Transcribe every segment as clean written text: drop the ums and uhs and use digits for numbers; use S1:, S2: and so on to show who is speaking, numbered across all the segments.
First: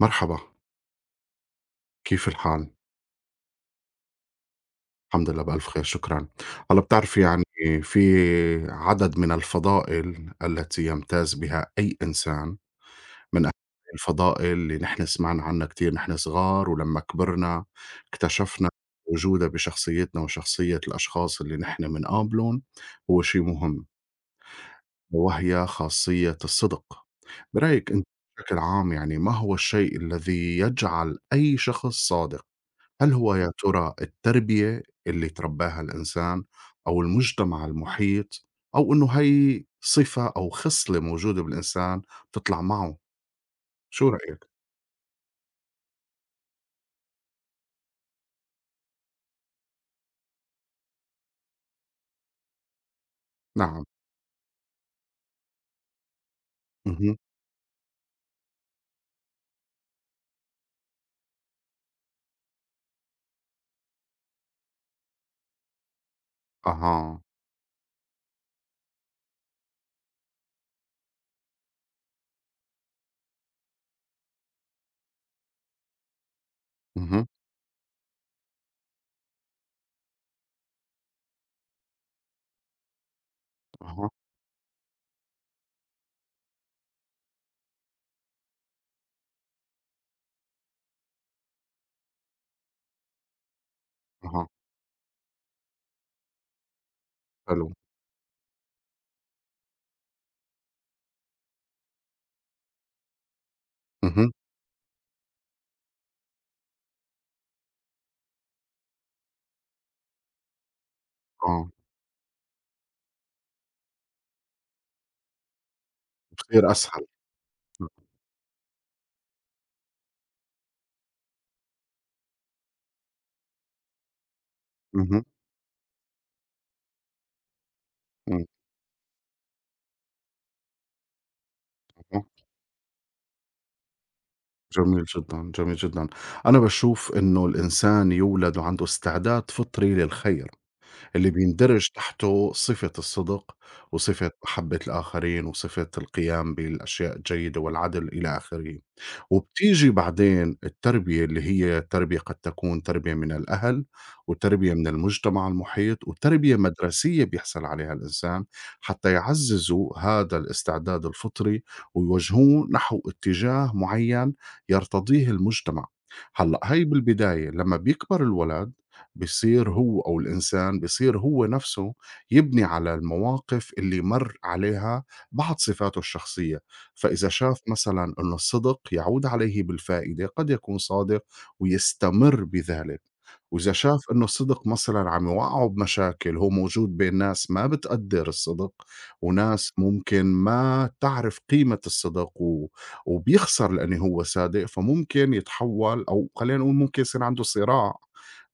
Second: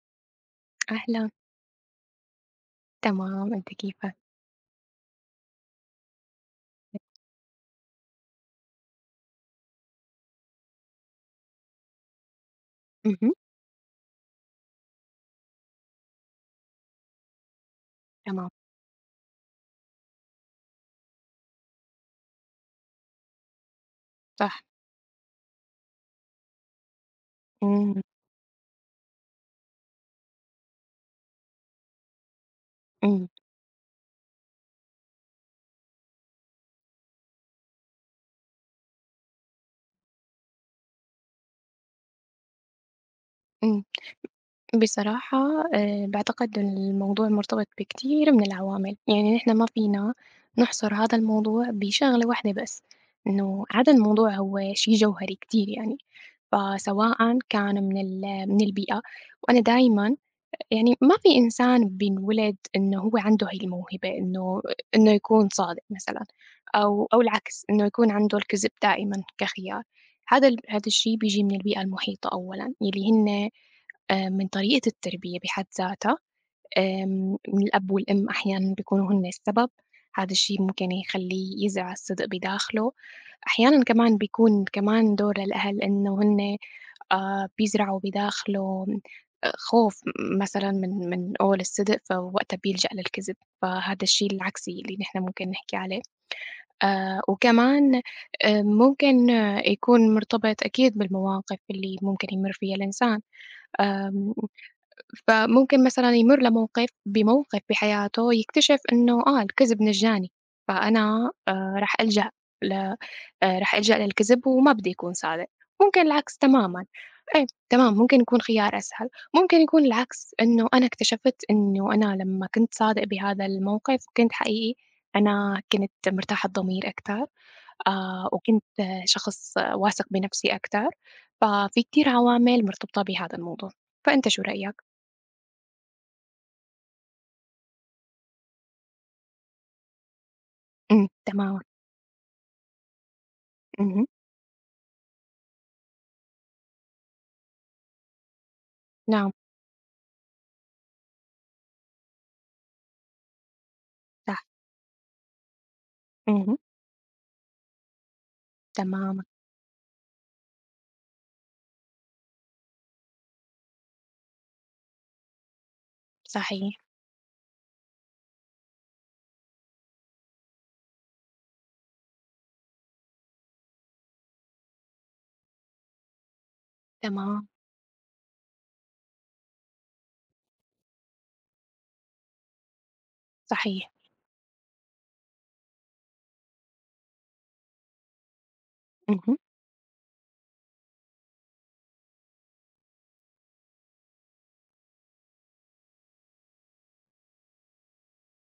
S1: مرحبا،
S2: أهلًا،
S1: كيف الحال؟
S2: تمام، أنتِ كيفك؟
S1: الحمد لله بألف خير، شكرًا. هلّأ بتعرفي يعني في عدد من الفضائل التي يمتاز بها أي إنسان،
S2: اهم،
S1: من أهم الفضائل اللي نحن سمعنا عنها كتير نحن صغار ولمّا كبرنا
S2: تمام،
S1: اكتشفنا وجودها بشخصيتنا وشخصية الأشخاص اللي نحن منقابلُن هو شي مهم،
S2: صح،
S1: وهي خاصية الصدق. برأيِك
S2: إمم،
S1: أنتِ بشكل عام يعني ما هو الشيء الذي يجعل أي شخص صادق؟ هل
S2: إمم،
S1: هو يا ترى التربية اللي ترباها الإنسان أو المجتمع المحيط أو إنه هي صفة أو خصلة موجودة بالإنسان بتطلع معه
S2: إمم.
S1: شو رأيك؟
S2: بصراحة باعتقد الموضوع مرتبط بكتير من العوامل، يعني نحن ما فينا نحصر هذا الموضوع بشغلة واحدة بس، إنه
S1: نعم،
S2: هذا الموضوع هو شيء جوهري كتير يعني،
S1: اهم،
S2: فسواءً كان من من البيئة، وأنا دايمًا يعني ما في إنسان بينولد إنه هو عنده هاي الموهبة إنه يكون صادق مثلًا أو
S1: أها،
S2: أو العكس، إنه يكون عنده الكذب دائمًا كخيار. هذا هذا الشي بييجي من البيئة المحيطة أولًا، يلّي هن من طريقة التربية بحد ذاتها.
S1: اهم،
S2: الأب والأم أحيانًا بيكونوا هُم السبب، هذا الشي ممكن يخلّيه يزرع الصدق بداخله، أحيانًا
S1: أها،
S2: كمان بيكون كمان دور الأهل إنه هُن بيزرعوا بداخله خوف مثلًا من قول الصدق، فوقتها بيلجأ للكذب، فهذا الشي
S1: أها،
S2: العكسي اللي نحن ممكن نحكي عليه.
S1: حلو،
S2: وكمان ممكن يكون مرتبط أكيد بالمواقف اللي ممكن يمُر فيها الإنسان،
S1: اهم،
S2: آمم فممكن مثلًا يمُر بموقف بحياته يكتشف إنه الكذب مجّاني، فأنا
S1: آه،
S2: راح ألجأ للكذب وما بدي أكون صادق، ممكن العكس
S1: بصير
S2: تمامًا،
S1: أسهل،
S2: إيه تمام ممكن يكون خيار أسهل، ممكن يكون العكس إنه أنا اكتشفت إنه أنا لمّا كنت صادق بهذا الموقف وكنت حقيقي،
S1: اهم،
S2: أنا كنت مرتاحة الضمير أكتر،
S1: إمم،
S2: وكنت شخص واثق بنفسي أكتر، ففي كتير
S1: اهم،
S2: عوامل مرتبطة بهذا الموضوع، فأنت شو رأيك؟
S1: جميل جدًا، جميل جدًا، أنا باشوف إنه الإنسان يولد وعنده استعداد فطري للخير.
S2: إمم،
S1: اللي
S2: تمامًا،
S1: بيندرج تحته صفة الصدق
S2: اهم،
S1: وصفة محبة الآخرين وصفة القيام بالأشياء الجيدة والعدل إلى آخره
S2: نعم
S1: وبتيجي بعدين التربية اللي هي تربية قد تكون تربية من الأهل
S2: صح،
S1: وتربية من المجتمع المحيط وتربية
S2: اهم،
S1: مدرسية بيحصل عليها الإنسان حتى
S2: تمامًا،
S1: يعززوا هذا الاستعداد الفطري ويوجهوه نحو اتجاه معين يرتضيه المجتمع. هلأ
S2: صحيح،
S1: هي بالبداية لما بيكبر الولد بصير هو أو الإنسان بصير هو نفسه يبني على المواقف اللي مر عليها بعض صفاته الشخصية. فإذا
S2: تمام،
S1: شاف مثلًا أن الصدق يعود عليه بالفائدة، قد يكون صادق ويستمر بذلك، وإذا
S2: صحيح،
S1: شاف أنه الصدق مثلًا عم يوقعه بمشاكل، هو موجود بين ناس ما بتقدّر الصدق،
S2: اهم،
S1: وناس ممكن ما تعرف قيمة الصدق و وبيخسر لأنه هو صادق، فممكن يتحوّل أو خلّينا نقول ممكن يصير عنده صراع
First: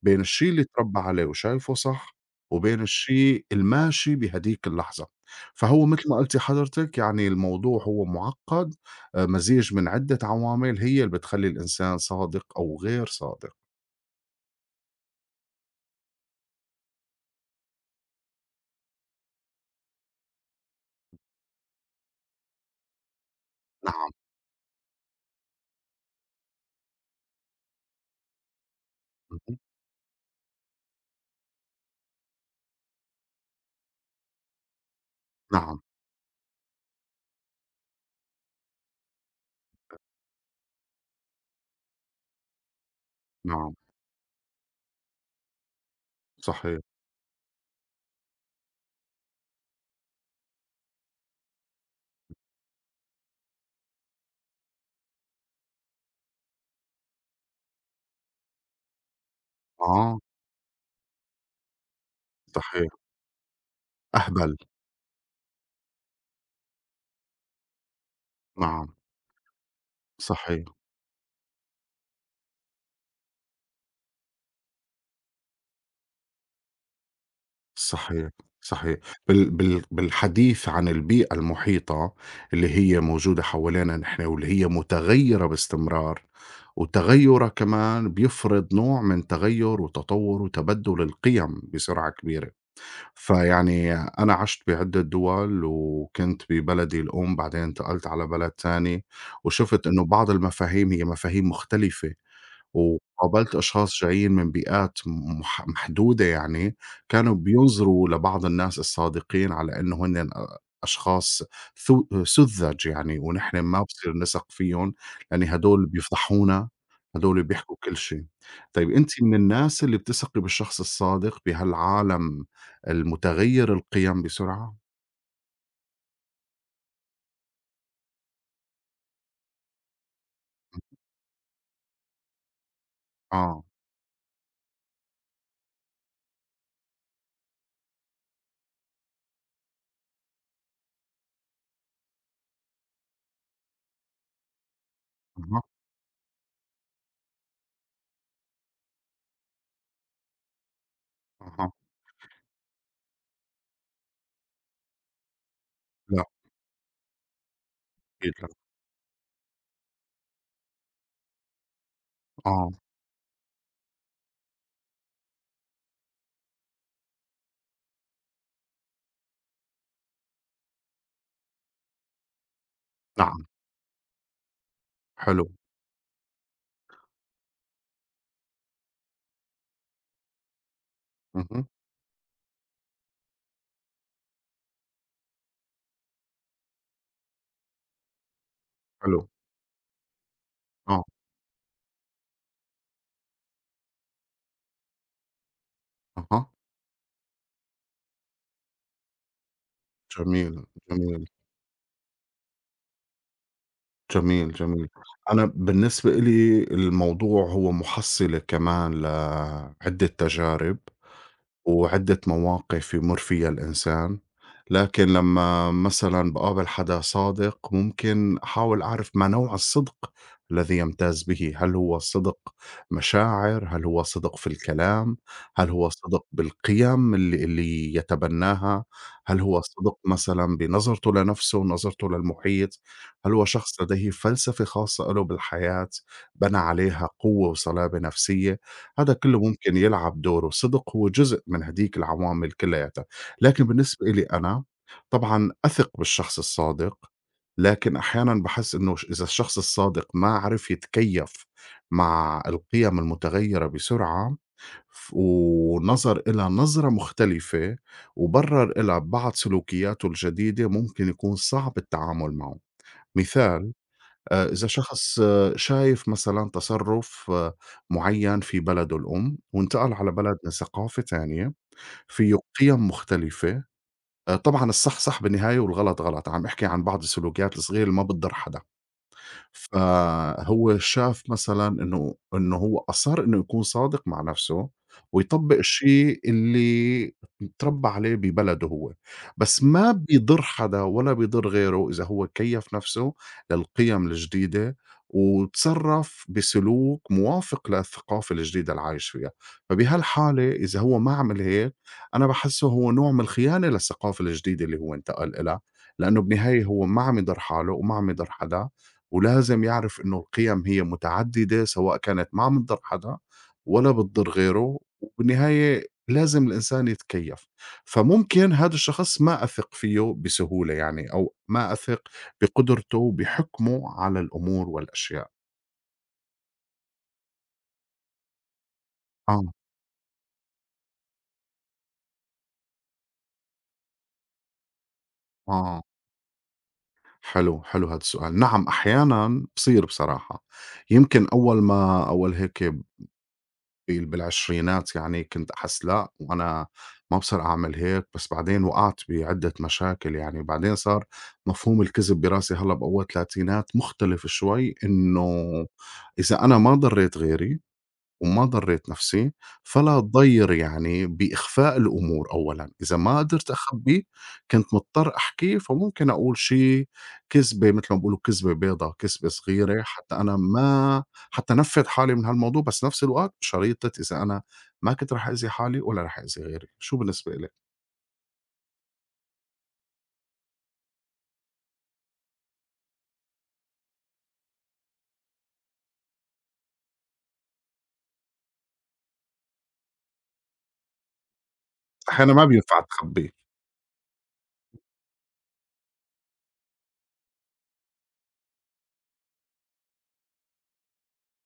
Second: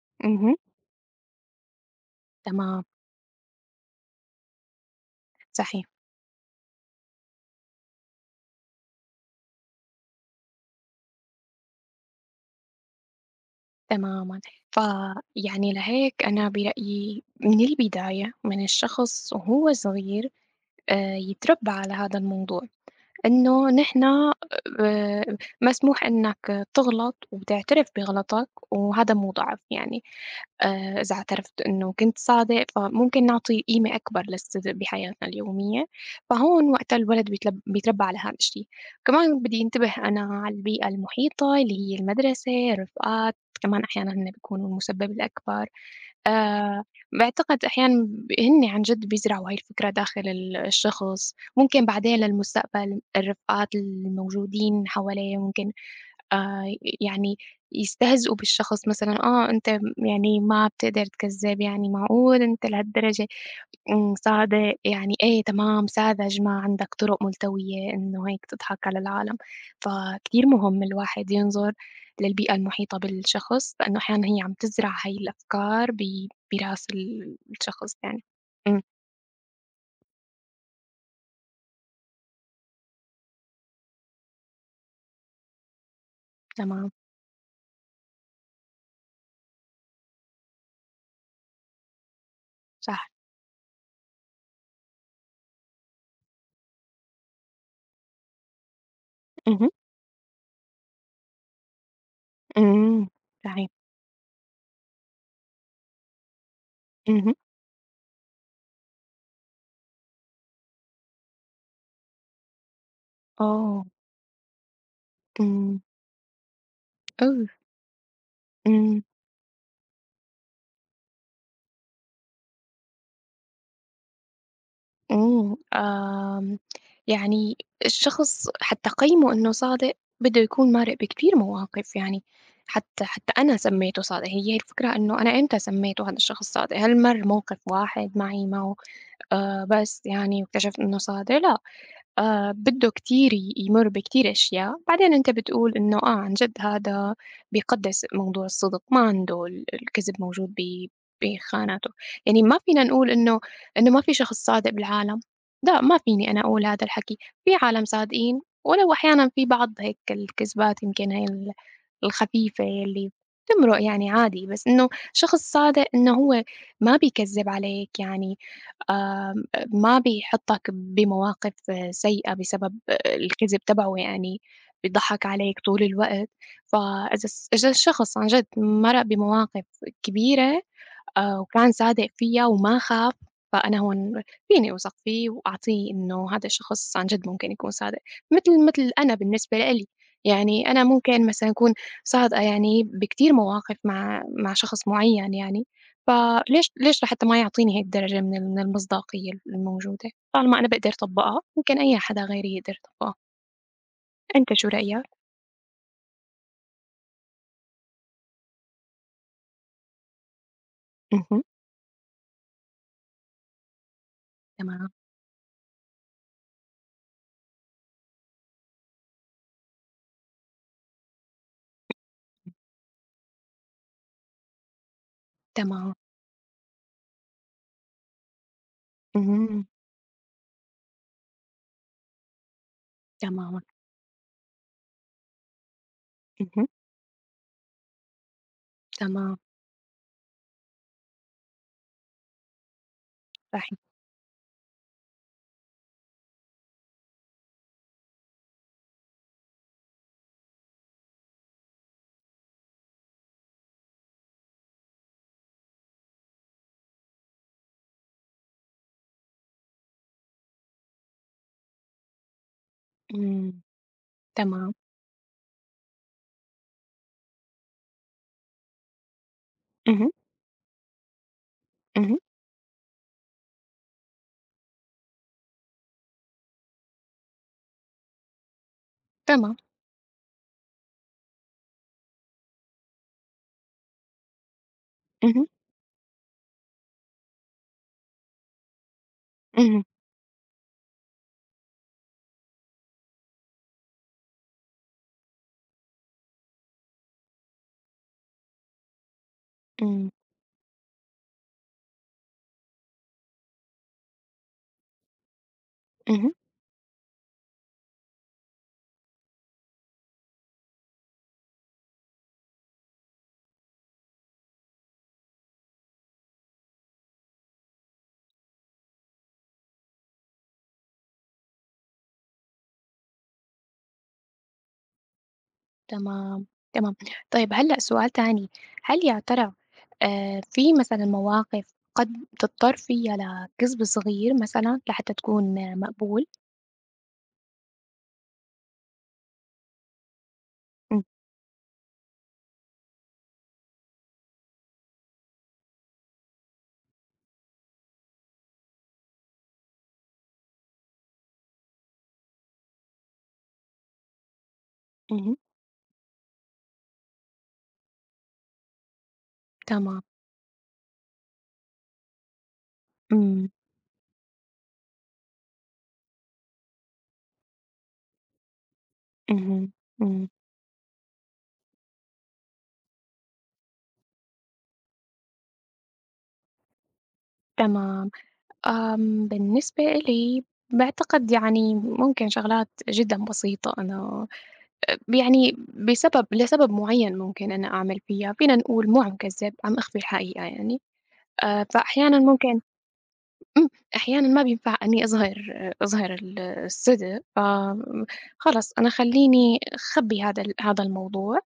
S1: بين الشي
S2: اهم،
S1: اللي اتربّى عليه وشايفه صح، وبين
S2: تمام،
S1: الشي الماشي بهديك اللحظة. فهو
S2: صحيح،
S1: مثل ما قلتِ حضرتِك يعني الموضوع هو مُعقّد، مزيج من عدة عوامل هي اللي بتخلّي الإنسان صادق أو غير صادق.
S2: تمامًا، فيعني لهيك أنا برأيي من البداية، من الشخص وهو صغير يتربى على هذا الموضوع. إنه نحن
S1: نعم،
S2: آآ مسموح إنك تغلط وتعترف بغلطك، وهذا مو
S1: اهم،
S2: ضعف يعني، إذا اعترفت إنه كنت صادق، فممكن نعطي قيمة أكبر للصدق بحياتنا
S1: نعم،
S2: اليومية، فهون وقتها الولد بيتلب بيتربى على هذا الشي، كمان بدي انتبه أنا على البيئة المحيطة اللي هي المدرسة، الرفقات،
S1: نعم،
S2: كمان أحيانًا هن بيكونوا المسبب الأكبر.
S1: صحيح،
S2: باعتقد أحيانًا هن عن جد بيزرعوا هاي الفكرة داخل الشخص، ممكن بعدين للمستقبل الرفقات الموجودين حواليه ممكن آآ يعني يستهزئوا بالشخص مثلًا، أنت
S1: آه،
S2: يعني ما بتقدر تكذّب يعني معقول أنت
S1: صحيح،
S2: لهالدرجة
S1: أهبل،
S2: سعداء، يعني إيه تمام، ساذج، ما عندك طرق ملتوية إنه هيك تضحك
S1: نعم،
S2: على العالم، فكتير
S1: صحيح،
S2: مهم الواحد ينظر للبيئة المحيطة بالشخص، لإنه أحيانًا هي عم تزرع هاي الأفكار براس الشخص يعني.
S1: صحيح،
S2: إمم،
S1: صحيح. بالحديث عن البيئة المحيطة اللي هي موجودة حوالينا نحن واللي هي متغيّرة باستمرار،
S2: تمام،
S1: وتغيُّرها كمان بيفرض نوع من تغيُّر وتطوُّر وتبدُّل القِيَم بسرعة كبيرة.
S2: صح،
S1: فيعني أنا عِشت بعدة دُوَل وكنت ببلدي الأم، بعدين انتقلت على بلد تاني،
S2: اهم،
S1: وشُفت إنه بعض المفاهيم هي مفاهيم مختلفة.
S2: إمم،
S1: وقابلت
S2: صحيح،
S1: أشخاص جايين من بيئات م مح محدودة يعني،
S2: اهم،
S1: كانوا بينظروا لبعض الناس الصادقين على إنه هنّن أشخاص سُذَّج يعني، ونحن ما
S2: آه،
S1: بصير نثق فيهم، لأن
S2: إمم،
S1: هادول بيفضحونا، هادول
S2: أوف!
S1: بيحكوا كل شي. طيب
S2: إمم.
S1: أنتِ من الناس اللي بتثقي بالشخص الصادق بهالعالم المتغيّر القِيَم بسرعة؟
S2: إمم، يعني الشخص حتى قيّمه إنه صادق بده يكون مرِق بكتير مواقف يعني، حتى أنا
S1: آه،
S2: سمّيته صادق، هي الفكرة إنه أنا إمتى سمّيته هذا الشخص صادق؟ هل مَر موقف واحد معي معه بس يعني واكتشفت إنه صادق؟ لأ. بده كتير يمُر بكتير أشياء، بعدين أنت
S1: أها،
S2: بتقول إنه آه عن جد هذا بيقدّس موضوع الصدق، ما عنده الكذب موجود
S1: أها،
S2: بخاناته، يعني ما فينا نقول إنه ما في شخص صادق بالعالم، لأ ما
S1: لأ،
S2: فيني أنا أقول هذا الحكي، في عالم
S1: أكيد
S2: صادقين
S1: لأ،
S2: ولو أحيانًا في بعض هيك الكذبات يمكن هي الخفيفة
S1: آه،
S2: اللي بتمرق يعني عادي، بس إنه شخص صادق إنه هو ما بيكذب عليك يعني آمم، ما بيحطّك بمواقف سيئة بسبب
S1: نعم،
S2: الكذب تبعه يعني، بيضحّك
S1: حلو،
S2: عليك طول الوقت، فإذا الس إذا الشخص عن جد مرّ بمواقف كبيرة
S1: اهم،
S2: وكان صادق فيّا وما خاف، فأنا هون فيني أوثق فيه وأعطيه إنه هذا الشخص عن جد ممكن يكون صادق، متل أنا
S1: حلو،
S2: بالنسبة لإلي، يعني أنا
S1: آه،
S2: ممكن مثلًا أكون صادقة يعني بكتير مواقف مع شخص معيّن يعني،
S1: أها.
S2: فليش لحتى ما يعطيني هيك درجة من من المصداقية الموجودة،
S1: جميل،
S2: طالما أنا باقدر
S1: جميل،
S2: أطبّقها ممكن أي حدا غيري يقدر يطبّقها،
S1: جميل،
S2: أنت شو
S1: جميل.
S2: رأيك؟
S1: أنا بالنسبة إلي الموضوع هو مُحصِّلة كمان لعدة تجارب.
S2: اهم،
S1: وعدة مواقف يمُر فيها الإنسان،
S2: تمام،
S1: لكن لمّا مثلًا باقابل حدا صادق ممكن أحاول أعرف ما نوع الصدق الذي يمتاز به، هل هو صدق مشاعر، هل هو صدق في الكلام، هل هو
S2: تمام،
S1: صدق بالقيم اللي يتبناها، هل هو
S2: اهم،
S1: صدق مثلًا بنظرته لنفسه، نظرته للمحيط، هل هو
S2: تمامًا،
S1: شخص لديه فلسفة خاصة إله بالحياة بنى
S2: اهم،
S1: عليها قوة وصلابة نفسية. هذا
S2: تمام،
S1: كله ممكن يلعب دوره، صدق هو جزء من هديك العوامل كلّياتها، لكن
S2: صحيح،
S1: بالنسبة إلي أنا طبعًا أثق بالشخص الصادق، لكن أحيانًا باحس إنه إذا الشخص الصادق ما عرف يتكيّف مع القِيَم المتغيّرة بسرعة ونظر إلها نظرة مختلفة وبرّر إلها بعض سلوكياته الجديدة، ممكن يكون صعب التعامل معه.
S2: إمم،
S1: مثال إذا
S2: تمام،
S1: شخص شايف مثلًا تصرُّف معيّن في بلده الأم وانتقل على
S2: اهم.
S1: بلد من ثقافة تانية
S2: اهم،
S1: فيه قِيَم مختلفة، طبعًا صح بالنهاية والغلط غلط، عم أحكي عن بعض السلوكيات الصغيرة اللي ما بتضر حدا.
S2: تمام،
S1: فهو شاف مثلًا إنه هو أصَرّ إنه يكون صادق مع نَفْسه
S2: اهم،
S1: ويطبّق الشيء اللي اتربّى عليه ببلده هو، بس
S2: اهم،
S1: ما بيضر حدا ولا بيضر غيره إذا هو كيّف نَفْسه للقِيَم الجديدة وتصرّف بسلوك موافق للثقافة الجديدة اللي عايش فيها،
S2: إمم،
S1: فبهالحالة إذا هو ما عمل هيك أنا باحسّه هو نوع من الخيانة للثقافة الجديدة اللي هو انتقل إلها، لإنه
S2: اهم،
S1: بالنهاية هو ما عم يضر حاله وما عم يضر حدا ولازم يعرف إنه القيم هي متعددة، سواء كانت ما عم تضر حدا ولا بتضر غيره، وبالنهاية لازم الإنسان يتكيّف، فممكن هذا الشخص ما أثق فيه بسهولة يعني أو ما أثق بقدرته وبحُكمه على الأمور والأشياء.
S2: تمام، تمام. طيب هلأ سؤال تاني، هل يا
S1: آه،
S2: ترى في مثلًا مواقف قد تضطر فيها لكذب صغير مثلًا لحتى تكون
S1: آه،
S2: مقبول؟
S1: حلو، حلو هذا السؤال. نعم، أحيانًا بصير بصراحة،
S2: إمم،
S1: يمكن أول ما أول هيك بالعشرينات يعني كنت أحس لأ، وأنا ما بصير أعمل هيك، بس بعدين وقعت بعدة مشاكل يعني، بعدين صار مفهوم الكذب براسي هلأ بأول التلاتينات مختلف شوي
S2: اهم،
S1: إنه إذا أنا ما ضريت غيري وما ضريت نفسي، فلا
S2: تمام،
S1: تضيّر يعني بإخفاء الأمور أولًا، إذا ما
S2: إمم،
S1: قدرت أخبّي كنت مضطر أحكي، فممكن أقول شي كذبة متل ما بيقولوا كذبة بيضا، كذبة
S2: اهم،
S1: صغيرة حتى
S2: إمم،
S1: أنا ما حتى أنفّذ حالي من هالموضوع، بس نفس الوقت بشريطة إذا أنا ما كنت رح أأذي حالي ولا رح أأذي غيري، شو بالنسبة إلِك؟
S2: تمام. بالنسبة إلي باعتقد يعني ممكن شغلات جدًا بسيطة أنا يعني لسبب معين ممكن أنا أعمل فيها، فينا نقول مو عم كذّب، عم أخفي الحقيقة يعني. فأحيانًا
S1: أحيانًا ما
S2: ممكن
S1: بينفع تخبّي.
S2: إمم، أحيانًا ما بينفع إنّي أظهر الصدق، خلص أنا خلّيني أخبّي هذا هذا الموضوع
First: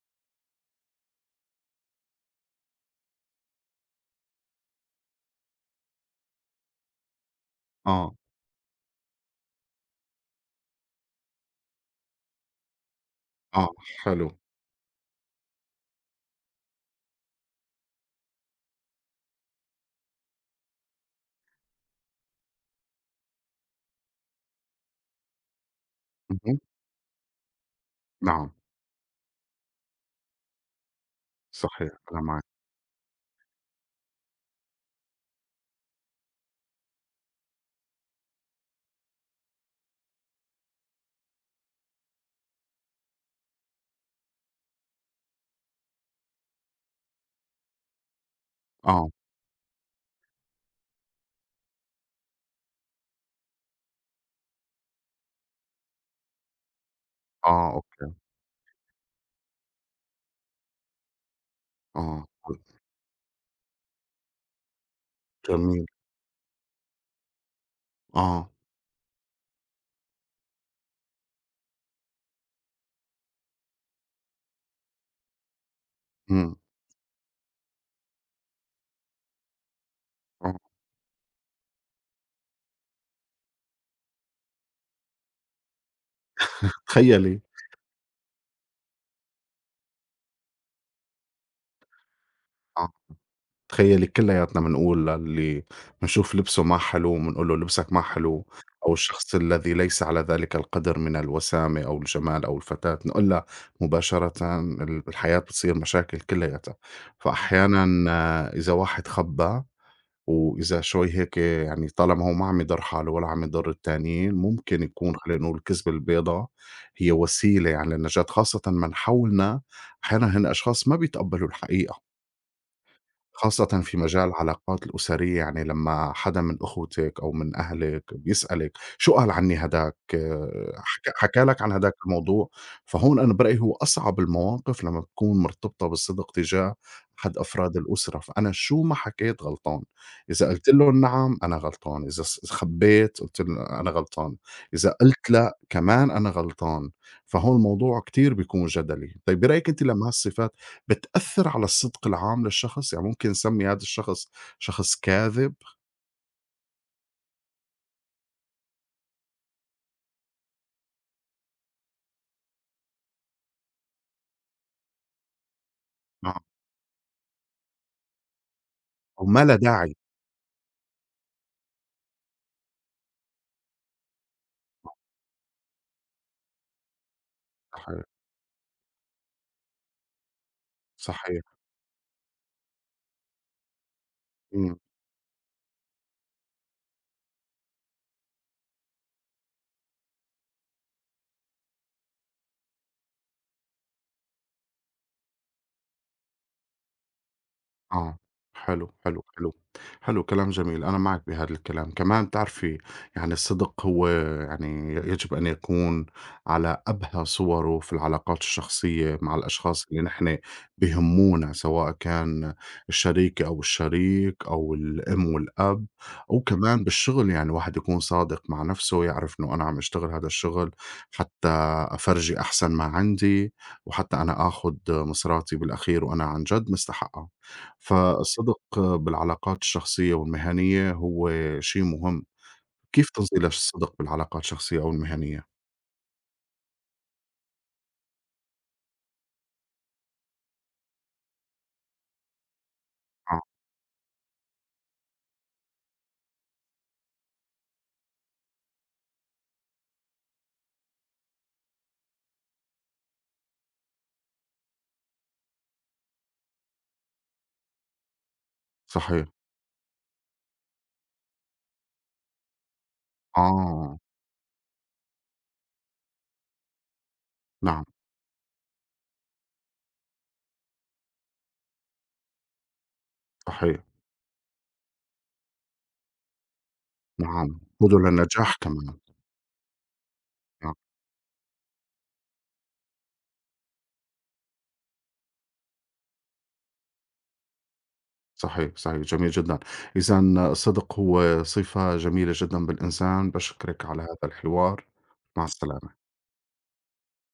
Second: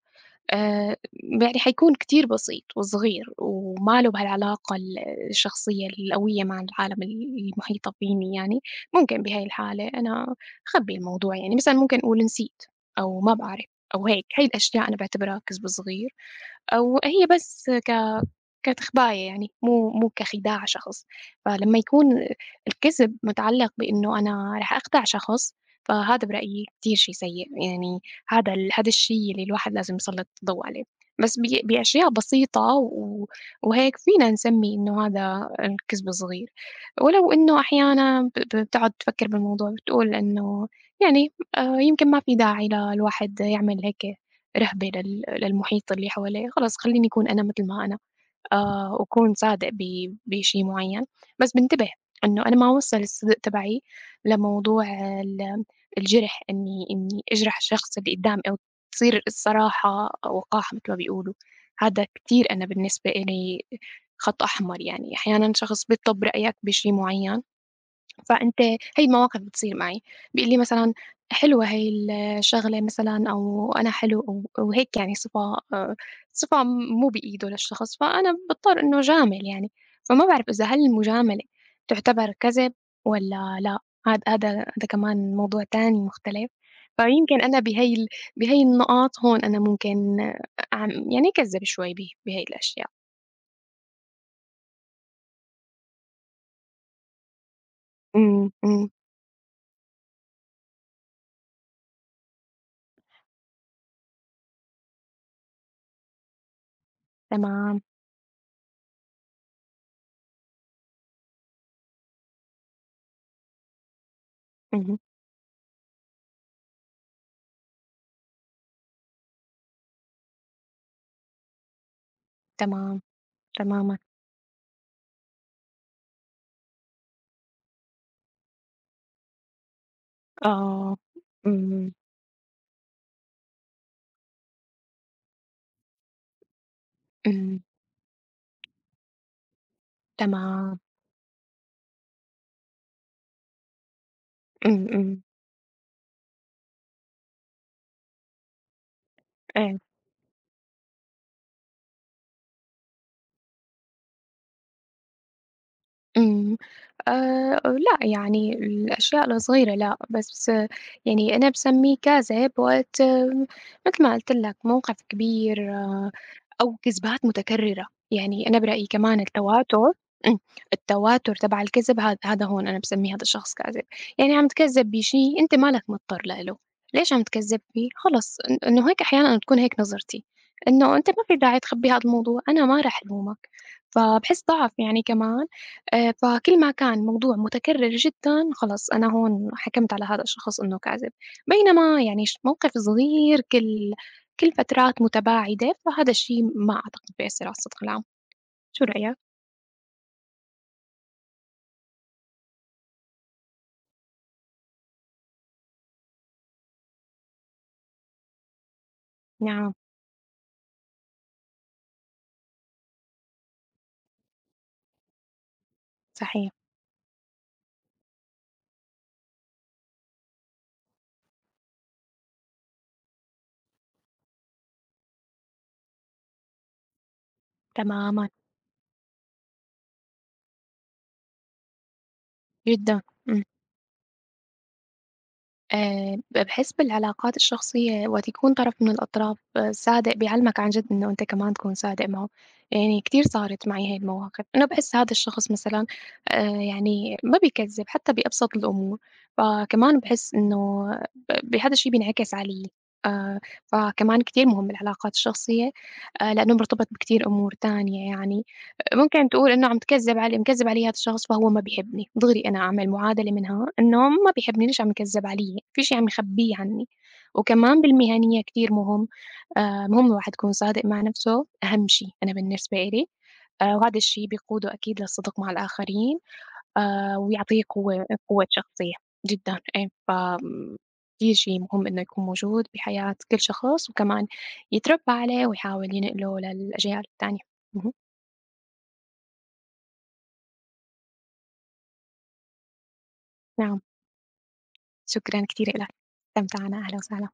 S2: آآ يعني حيكون كتير بسيط وصغير وما له بهالعلاقة الشخصية القوية مع العالم المحيطة
S1: آه،
S2: فيني يعني، ممكن بهاي الحالة أنا أخبّي الموضوع يعني مثلًا ممكن أقول نسيت أو ما باعرف
S1: آه،
S2: أو هيك،
S1: حلو.
S2: هاي الأشياء أنا باعتبرها كذب صغير أو هي بس كتخباية يعني، مو كخداع شخص، فلمّا يكون الكذب متعلّق بإنه أنا رح أخدع شخص، فهذا
S1: اهم،
S2: برأيي كتير شي سيء، يعني
S1: نعم،
S2: هذا هذا الشي اللي الواحد لازم يسلّط الضوء عليه، بس
S1: صحيح،
S2: بأشياء
S1: أنا معك.
S2: بسيطة وهيك فينا نسمّي إنه هذا الكذب صغير، ولو إنه أحيانًا ب ب بتقعد تفكّر بالموضوع بتقول إنه يعني يمكن ما في داعي للواحد يعمل هيك رهبة للمحيط اللي حواليه، خلص خلّيني أكون أنا متل ما أنا. آه،
S1: آه،
S2: وأكون صادق بشي معيّن، بس بانتبه إنه أنا ما أوصّل الصدق تبعي لموضوع ال الجِرح، إني أجرح
S1: آه،
S2: الشخص
S1: أوكي،
S2: اللي قدّامي أو تصير الصراحة وقاحة متل ما بيقولوا، هذا
S1: آه،
S2: كتير أنا بالنسبة إلي خط أحمر يعني، أحيانًا
S1: جميل،
S2: شخص بيطلب رأيك بشي معيّن
S1: آه،
S2: فأنت هي المواقف بتصير معي، بيقول لي مثلًا حلوة هي الشغلة مثلًا أو أنا حلو وهيك يعني صِفة آآ
S1: إمم،
S2: صِفة مو بإيده للشخص، فأنا باضطر إنه أجامل يعني، فما باعرف
S1: آه.
S2: إذا هل المجاملة تُعتبر كذب والّا لأ، هادا كمان موضوع تاني مختلف،
S1: تخيّلي
S2: فيمكن أنا بهي بهي النقاط هون أنا ممكن أعم يعني أكذّب شوي بهي الأشياء.
S1: آه. تخيّلي كلّياتنا بنقول للي بنشوف لبسه ما حلو، بنقول له لبسك ما حلو،
S2: إمم، إمم،
S1: أو الشخص الذي ليس على ذلك القدر من الوسامة أو الجمال أو الفتاة، نقول لها مباشرةً الحياة بتصير مشاكل كلّياتها،
S2: تمام،
S1: فأحيانًا آه، إذا واحد خبّى وإذا شوي هيك يعني طالما هو ما عم يضر حاله ولا عم يضر التانيين، ممكن
S2: اهم،
S1: يكون خلّينا نقول الكذبة البيضا هي وسيلة يعني للنجاة، خاصةً من حولنا أحيانًا هن أشخاص ما بيتقبّلوا الحقيقة.
S2: تمام،
S1: خاصةً في
S2: تمامًا.
S1: مجال العلاقات الأسرية، يعني لمّا حدا من أخوتِك أو من أهلِك بيسألِك شو قال عني هداك، آه،
S2: آه،
S1: حكى لك عن
S2: إمم،
S1: هداك الموضوع، فهون أنا برأيي هو أصعب المواقف لمّا بتكون مرتبطة بالصدق تجاه أحد
S2: إمم،
S1: أفراد الأسرة، فأنا شو ما حكيت غلطان، إذا قُلت
S2: تمام،
S1: لهم نعم أنا غلطان، إذا خبّيت قُلت أنا غلطان،
S2: إمم،
S1: إذا
S2: إمم،
S1: قُلت لأ كمان أنا غلطان، فهون الموضوع كتير بيكون جدلي. طيب برأيِك
S2: أيوه.
S1: أنتِ لمّا هالصفات بتأثّر على الصدق العام للشخص، يعني ممكن نسمّي هذا الشخص شخص كاذب،
S2: إمم. لأ، يعني الأشياء الصغيرة لأ، بس يعني أنا باسميه كذب وقت مثل ما قُلت لك موقف كبير
S1: آه،
S2: أو كذبات متكررة، يعني أنا برأيي كمان
S1: أو ما لا
S2: التواتر
S1: داعي،
S2: إمم، التواتر تبع الكذب هذا هون أنا باسمي هذا الشخص كاذب، يعني عم تكذب بشي أنت مالك مضطر له، ليش عم تكذب فيه؟
S1: صحيح،
S2: خلص إنه هيك أحيانًا تكون هيك نظرتي، إنه أنت ما في
S1: صحيح،
S2: داعي تخبّي هذا الموضوع، أنا ما راح ألومك، فباحس ضعف
S1: إمم.
S2: يعني كمان. فكل ما كان موضوع متكرر جدًا خلص أنا هون حكمت على هذا الشخص إنه كاذب، بينما يعني موقف صغير كل فترات متباعدة، فهذا الشيء ما أعتقد بيأثر على الصدق العام،
S1: آه،
S2: شو رأيك؟
S1: حلو، حلو كلام جميل، أنا معك بهذا الكلام، كمان بتعرفي يعني الصدق هو يعني يجب أن يكون على أبهى صوره في العلاقات الشخصية مع
S2: نعم،
S1: الأشخاص اللي نحن بيهمونا، سواء كان الشريكة أو الشريك أو الأم والأب، أو
S2: صحيح،
S1: كمان بالشغل يعني الواحد يكون صادق مع نفسه، يعرف إنه أنا عم أشتغل هذا الشغل حتى أفرجي أحسن ما عندي، وحتى أنا آخد مصراتي بالأخير وأنا عن جد مستحقها.
S2: تمامًا،
S1: فالصدق بالعلاقات الشخصية والمهنية هو شيء مهم.
S2: جدًا،
S1: كيف
S2: إمم.
S1: تنزيل الصدق بالعلاقات الشخصية أو المهنية؟
S2: باحس بالعلاقات الشخصية وقت يكون طرف من الأطراف صادق بيعلمك عن جد إنه أنت كمان تكون صادق معه، يعني كتير
S1: آه،
S2: صارت معي هاي المواقف، إنه باحس هذا الشخص مثلًا يعني ما بيكذب حتى بأبسط الأمور، فكمان باحس إنه ب ب هذا الشي بينعكس علي، آآ فكمان كتير مهم العلاقات الشخصية لإنه مرتبط بكتير أمور تانية يعني،
S1: صحيح.
S2: ممكن تقول إنه عم تكذّب علي مكذّب علي هذا الشخص فهو ما بيحبني، دغري أنا أعمل معادلة منها
S1: آه،
S2: إنه ما بيحبني ليش عم يكذّب علي، في شي عم يخبّيه عني، وكمان
S1: نعم،
S2: بالمهنيّة كتير مهم مهم الواحد يكون صادق مع نفسه أهم شي أنا بالنسبة إلي،
S1: صحيح،
S2: وهذا الشي بيقوده أكيد للصدق مع الآخرين
S1: نعم.
S2: ويعطيه
S1: قُدوة
S2: قوة قوة
S1: للنجاح كمان.
S2: شخصية جدًا إيه، ف
S1: نعم،
S2: كتير شي مهم إنه يكون موجود بحياة كل شخص، وكمان يتربى عليه ويحاول ينقله للأجيال التانية. اهم،
S1: صحيح، صحيح، جميل جدًا. إذًا الصدق هو صفة جميلة جدًا بالإنسان،
S2: نعم،
S1: باشكرِك على هذا الحوار، مع
S2: شكرًا كتير إلك،
S1: السلامة.
S2: استمتعنا، أهلًا وسهلًا.